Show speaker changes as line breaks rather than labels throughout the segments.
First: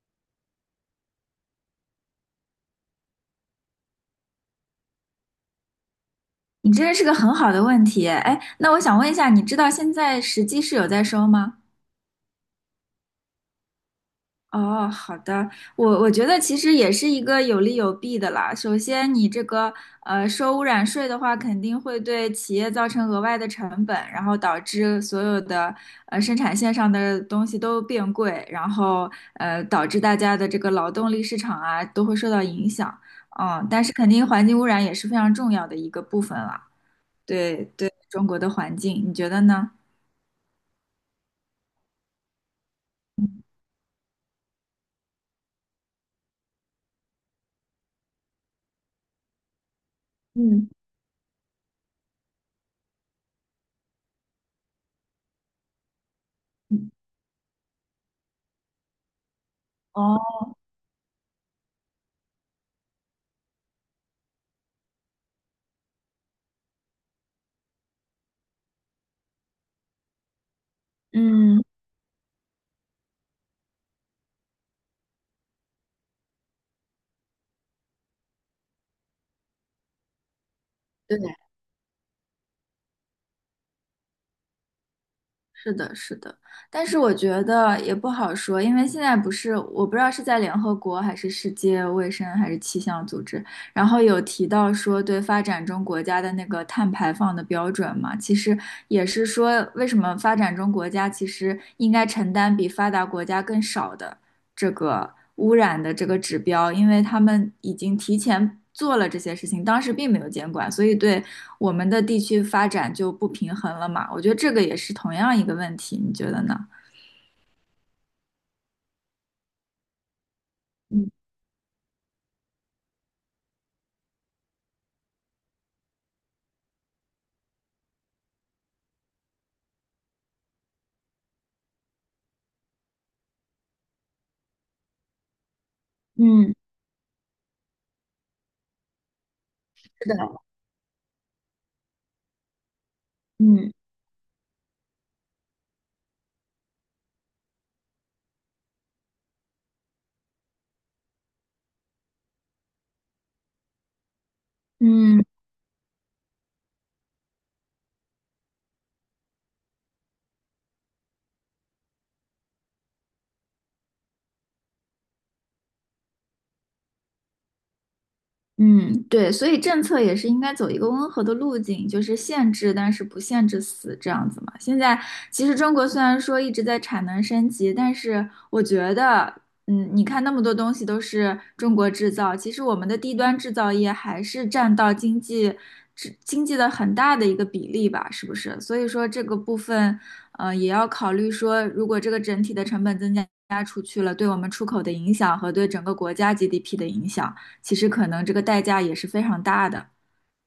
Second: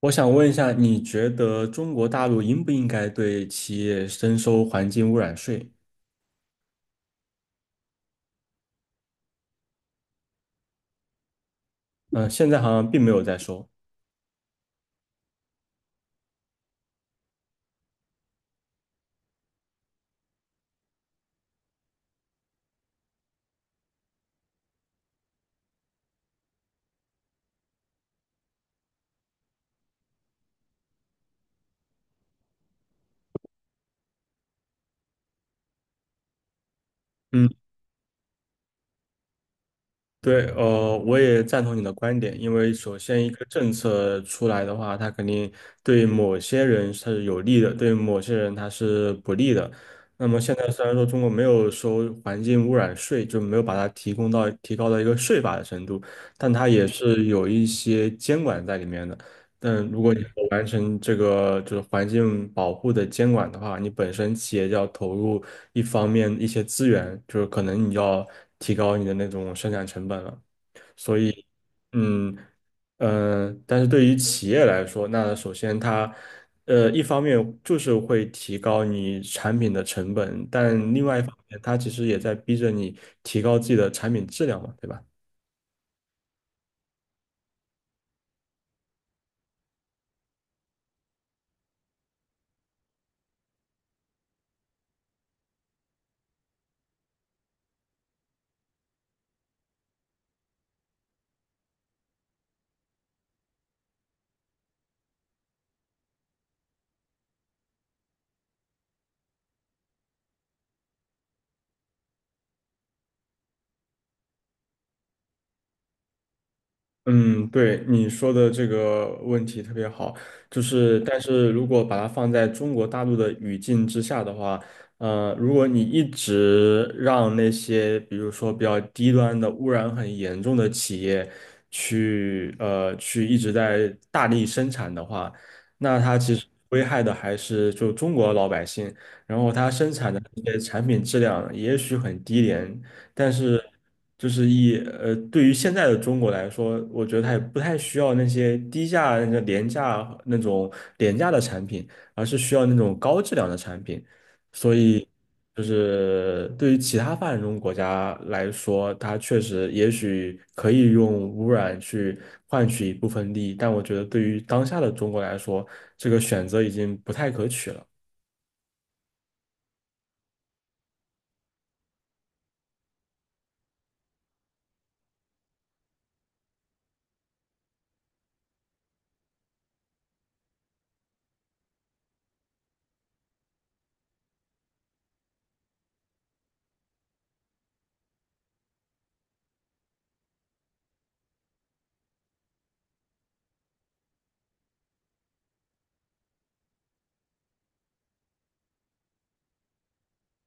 我想问一下，你觉得中国大陆应不应该对企业征收环境污染税？
你这是个很好的问题，哎，那我想问一下，你知道现在实际是有在收吗？
嗯、现在好像并没有在收。
哦，好的，我觉得其实也是一个有利有弊的啦。首先，你这个收污染税的话，肯定会对企业造成额外的成本，然后导致所有的生产线上的东西都变贵，然后导致大家的这个劳动力市场啊都会受到影响。但是肯定环境污染也是非常重要的一个部分了。
嗯，
对，对中国的环境，你觉得呢？
对，我也赞同你的观点，因为首先一个政策出来的话，它肯定对某些人是有利的，对某些人它是不利的。那么现
嗯，
在虽然说中国没有收环境污染税，就没有把它提高到一个税法的程度，但它也
嗯
是有一些监管在里面的。但如果你
哦，
不完成这个就是环境保护的监管的话，你本身企业就要投入一方面一些资源，就是可能你要提高你的那种生产成本了。所以，
嗯，
嗯但是对于企业来说，那首先它一方面就是会提高你产品的成本，但另外
对，
一方面它其实也在逼着你提高自己的产品质量嘛，对吧？
是的，是的，但是我觉得也不好说，因为现在不是我不知道是在联合国还是世界卫生还是气象组织，然后有提到说对发展中国家的那个碳排放的标准嘛，其实也是说为什么发展中国家其实应该承担比发达国家更少的这个污染的这个指标，因为他们已经提前做了这些事情，当时并没有监管，所以对我们的地区发展就不平衡了嘛。我觉得这个也是同样一个问题，你觉得呢？
嗯，对你说的这个问题特别好，就是
嗯
但是如果把它放在中国大陆的语境之下的话，呃，如果你一直让那些比如说比较低端的污染很严重的企业去一直在大力生产的话，那它其实
嗯
危害的还是就中国老百姓，然后它生产的这些产品质量也许很低廉，但是
嗯
就是对于现在的中国来说，我觉得它也不太需要那些低价、那个廉价那种廉价的产品，而是需要那种高质量的产品。所以，
嗯。
就是对于其他发展中国家来说，它确实也许可以用污染去换取一部分利益，但我觉得对于当下的中国来说，这个选择已经不太可取了。
嗯，对，所以政策也是应该走一个温和的路径，就是限制，但是不限制死这样子嘛。现在其实中国虽然说一直在产能升级，但是我觉得，你看那么多东西都是中国制造，其实我们的低端制造业还是占到经济制经济的很大的一个比例吧，是不是？所以说这个部分，也要考虑说，如果这个整体的成本增加出去了，对我们出口的影响和对整个国家 GDP 的影响。其实可能这个代价也是非常大的。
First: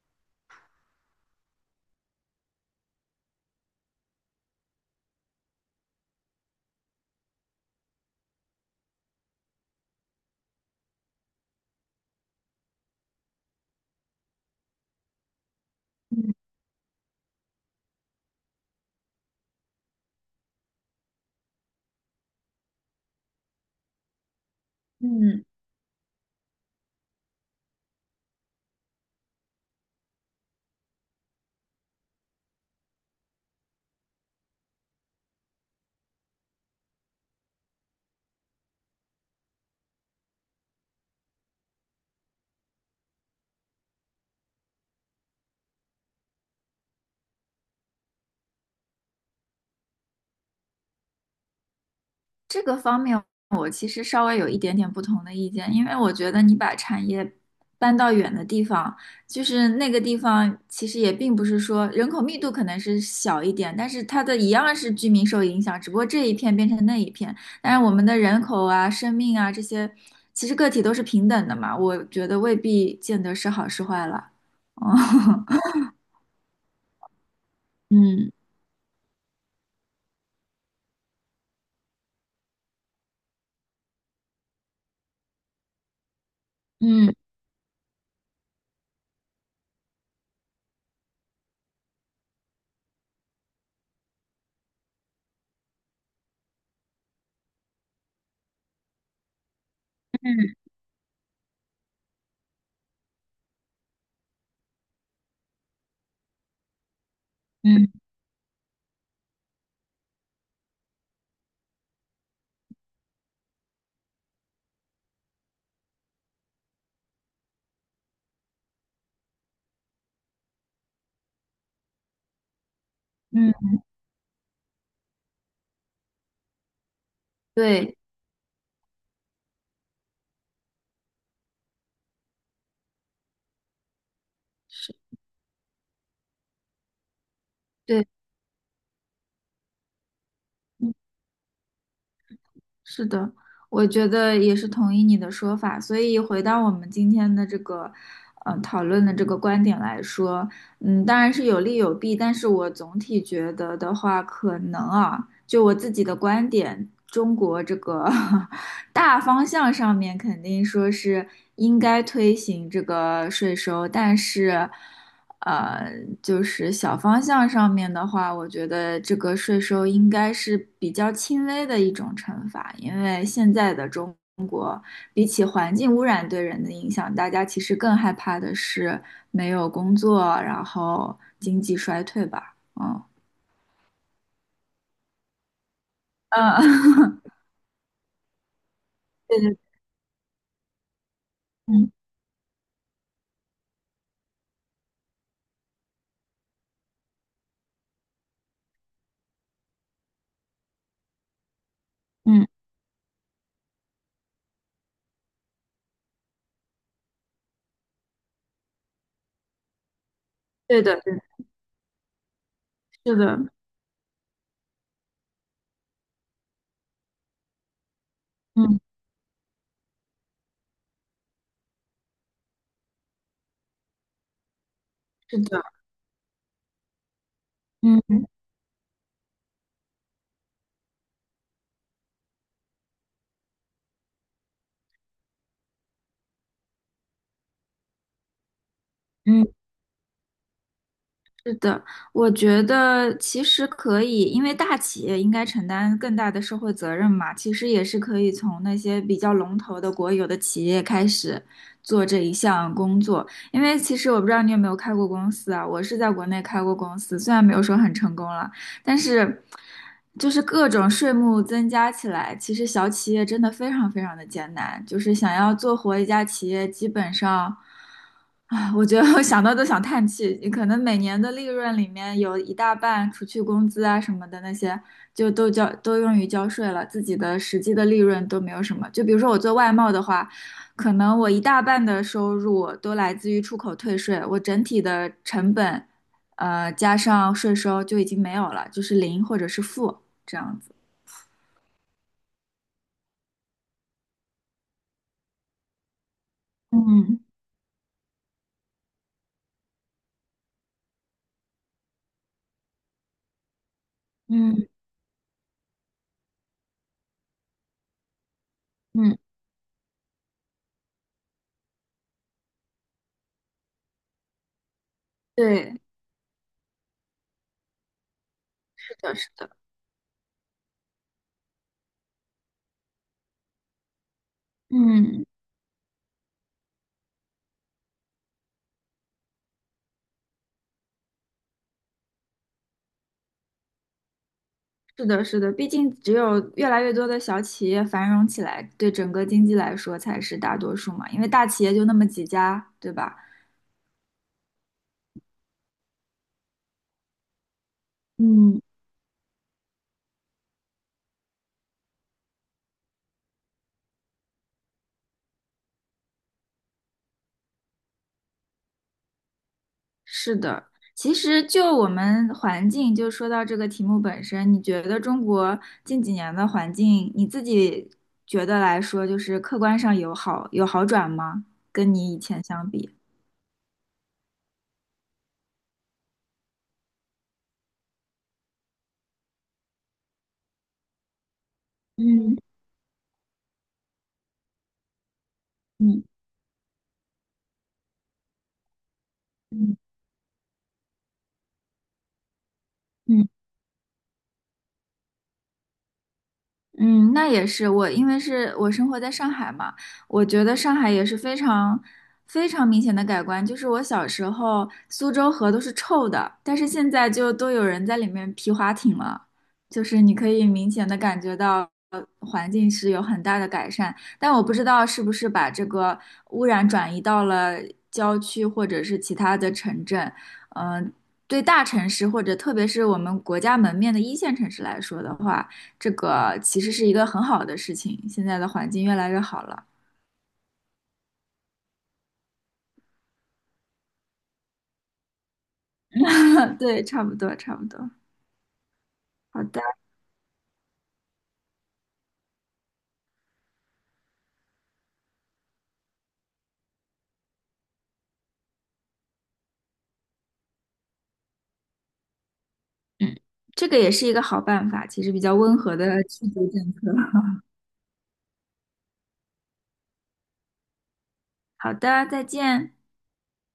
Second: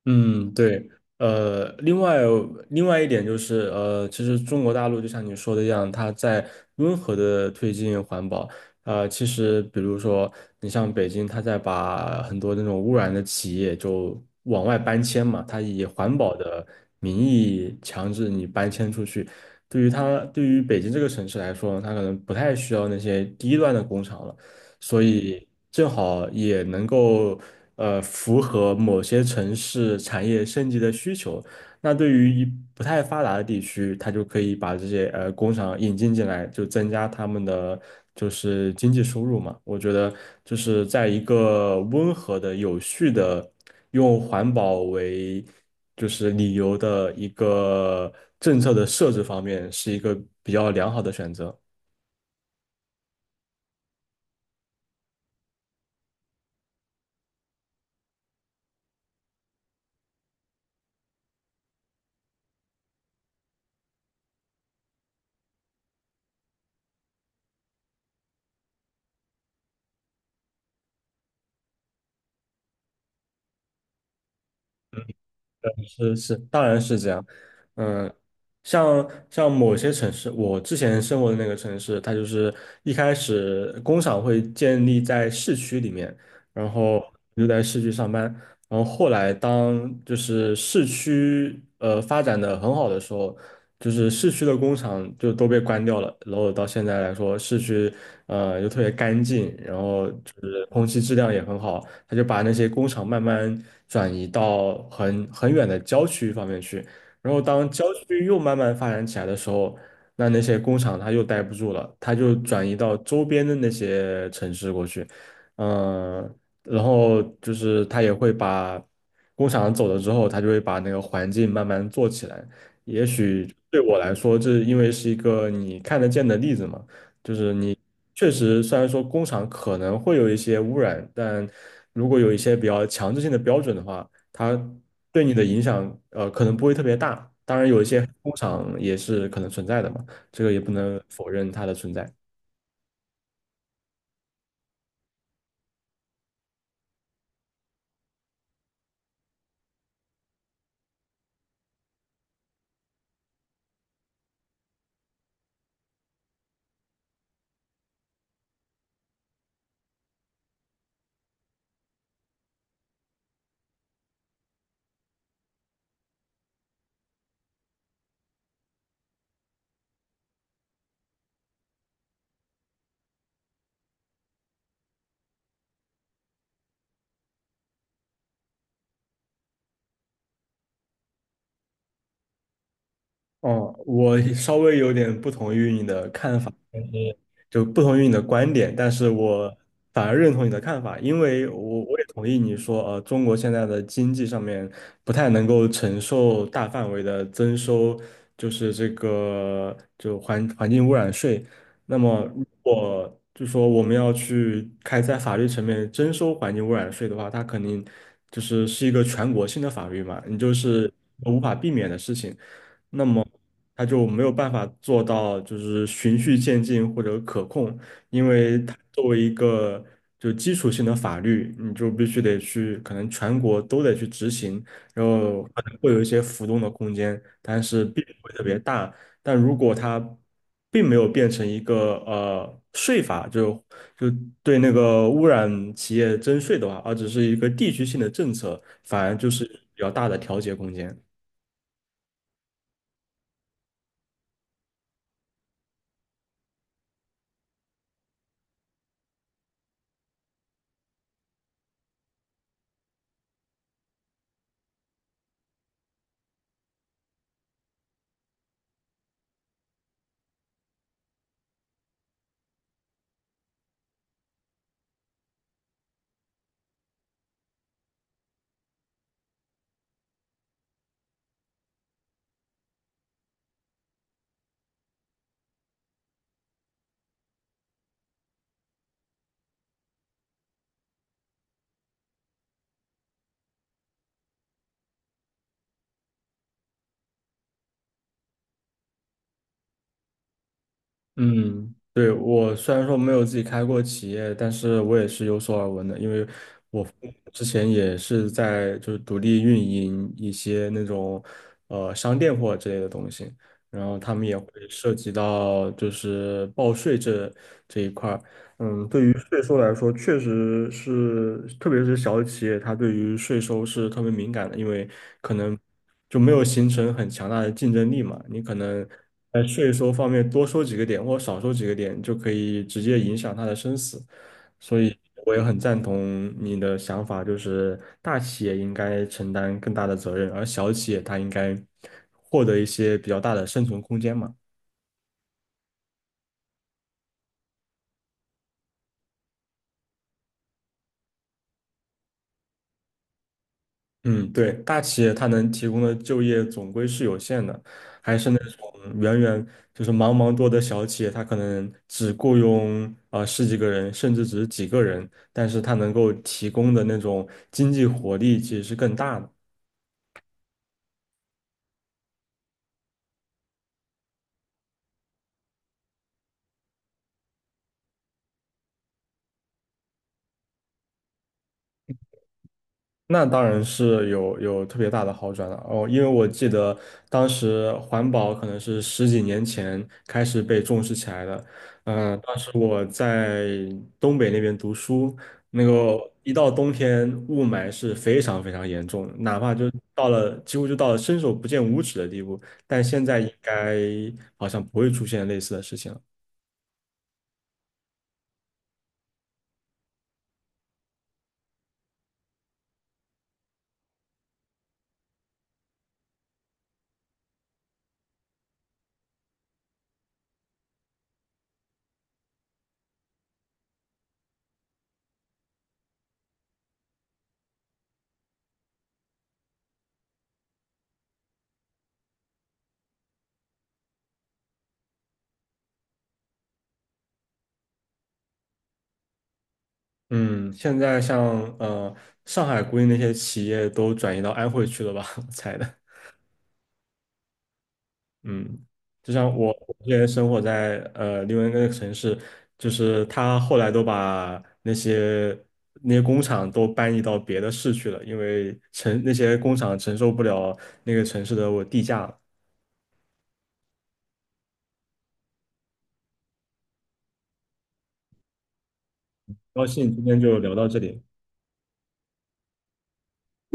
嗯，对，呃，另外一点就是，呃，其实中国大陆就像你说的一样，它在温和的推进环保。呃，其实比如说，你像北京，它在把很多那种污染的企业就往外搬迁嘛，它以环保
嗯
的名义强制你搬迁出去。对于它，对于北京这个城市来说呢，它可能不太需要那些低端的工厂了。所
嗯，
以正好也能够符合某些城市产业升级的需求。那对于一不太发达的地区，它就可以把这些工厂引进进来，就增加他们的就是经济收入嘛。我觉得就是在一个温和的、有序的，用环保为就是理由的一个政策的设置方面，是一个比较良好的选择。
这个方面我其实稍微有一点点不同的意见，因为我觉得你把产业搬到远的地方，就是那个地方其实也并不是说人口密度可能是小一点，但是它的一样是居民受影响，只不过这一片变成那一片。但是我们的人口啊、生命啊这些，其实个体都是平等的嘛，我觉得未必见得是好是坏了。哦，
是是，当然是这样。嗯，
嗯
像某些城市，我之前生活的那个城市，它就是一开始工厂会建立在市区里面，然后
嗯
你就在市区上班。然后后来当就是市区发展的很好的时候，就是市区的工厂就都被关掉了，然后到现在来说，市区又特别干净，然后就是
嗯
空气质量也很好，他就把那些工厂慢慢转移到很远的郊区方面去，然后当郊
嗯
区又慢慢发展起来的时候。那那些工厂它又待不住了，它就转移到周边的那些城市过去，嗯。然后就是他也会把工厂走了之后，他就会把那个环境慢慢做起来。也许
嗯，
对我来说，这因为是一个你看得见的例子嘛，就是你
对，
确实虽然说工厂可能会有一些污染，但如果有一些比较强制性的标准的话，它
是，
对你的影响可能不会特别大。当然，有一些
对，
工厂也是可能存在的嘛，这个也不
嗯
能否认它的存在。
是的，我觉得也是同意你的说法。所以回到我们今天的这个，讨论的这个观点来说，当然是有利有弊，但是我总体觉得的话，可能啊，就我自己的观点，中国这个 大方向上面肯定说是应该推行这个税收，但是，呃，就是小方向上面的话，我觉得这个税收应该是比较轻微的一种惩罚，因为现在的中比起环境污染对人的影响，大家其实更害怕的是没有工作，然后经济衰退吧。嗯
哦，我稍微有点不同于你的看法，但是
嗯，
就不同于你的观点，但是
对
我
对，
反而认同你的看法，因为
嗯
我也同意你说，呃，中国现在的经济上面不太能够承受大范围的增收，就是这个环环境污染税。那么，如
嗯，
果就说我们要去开在法律层面征收环境污染税的话，它肯定就是是一个全国性的法律嘛，你就
对
是
的，对的，
无法避免的事情。那
是
么
的，
它就没有办法做到就是循序渐进或者可控，因为它
嗯，
作为一个就基础性的法律，你就必须得去，可能全国都得去执行，然
是
后可
的，
能会有一些浮动的空间，但是并
嗯。
不会特别大。但如果它并没有变成一个税法，就对那个污染企业征税的话，而只是一个地区性的政策，反而就是
嗯
比较大的调节空间。
是的，我觉得其实可以，因为大企业应该承担更大的社会责任嘛，其实也是可以从那些比较龙头的国有的企业开始做这一项工作。因为其实我不知道你有没有开过公司啊，我是在国内开过公司，虽然没有说很成功了。但是就是各种税目增加起来，其实小企业真的非常非常的艰难，就是想要做活一家企业，基本上。啊，我觉得我想到都想叹气。你可能每年的利润里面有一大半，除去工资啊什么的那些，就都用于交税了，自己的实际的利润都没有什么。就比如说我做外贸的话，可能我一大半的收入都来自于出口退税，我整体的成本加上税收就已经没有了，就是零或者是负这样子。
嗯，对，我虽然说没有自己开过企业，但是我也是有所耳闻的，因为我父母
嗯
之前也是在就是独立运营一些那种商店货之类的东西，然后他们也会
嗯
涉及到就是报税这一块儿。嗯，对于
嗯，
税收来说，确实是，特别是小企业，它对于税收是特别敏感的，因为可能
对，
就没有形成很强大的竞争力嘛，你可能。
是的，是
在
的，
税收方面多收几个点或少收几个点，就可以直接影响他的生死。所以
嗯，
我也很赞同你的想法，就是大企业应该承担更大的责任，而小企业它应该获得一些比较大的生存空间嘛。
是的，是的。毕竟只有越来越多的小企业繁荣起来，对整个经济来说才是大多数嘛。因为大企业就那么几家，对吧？
嗯，对，大企业它能提供的就业总归是有限的，还是那
嗯
种远远就是茫茫多的小企业，它可能只雇佣十几个人，甚至只是几个人，但是它能够提供的那种经济活力其实是更大的。
是的，其实就我们环境，就说到这个题目本身，你觉得中国近几年的环境，你自己觉得来说，就是客观上有好转吗？跟你以前相比？
那当然是有特别大的好转了哦，因为我记得当时环保可能是十几年前开始被重视起来的。当
嗯
时我在东北那边读书，那嗯
嗯
个一到冬天雾霾是非常非常严重的，哪怕就
嗯
到了几乎就到了伸手不见五指的地步，但现在
嗯。
应该好像不会出现类似的事情了。
嗯，那也是我，因为是我生活在上海嘛，我觉得上海也是非常非常明显的改观。就是我小时候苏州河都是臭的，但是现在就都有人在里面皮划艇了，就是你可以明显的感觉到环境是有很大的改善。但我不知道是不是把这个污染转移到了郊区或者是其他的城镇，嗯、对大城市或者特别是我们国家门面的一线城市来说的话。这个其实是一个很好的事情，现在的环境越来越好了。
嗯，现在像上海估计那些企业都转移到安徽去了吧，我猜的。
嗯，对，差不多，差不多。
嗯，就像
好的，
我之前生活在另外一个城市，就是他后来都把那些工厂都搬移到别的市去了，因为承那些工厂承受不了那个城市的我地价了。
这个也是一个好办法，其实比较温和的去逐政策。
高兴今天就聊到这里。
好的，再见。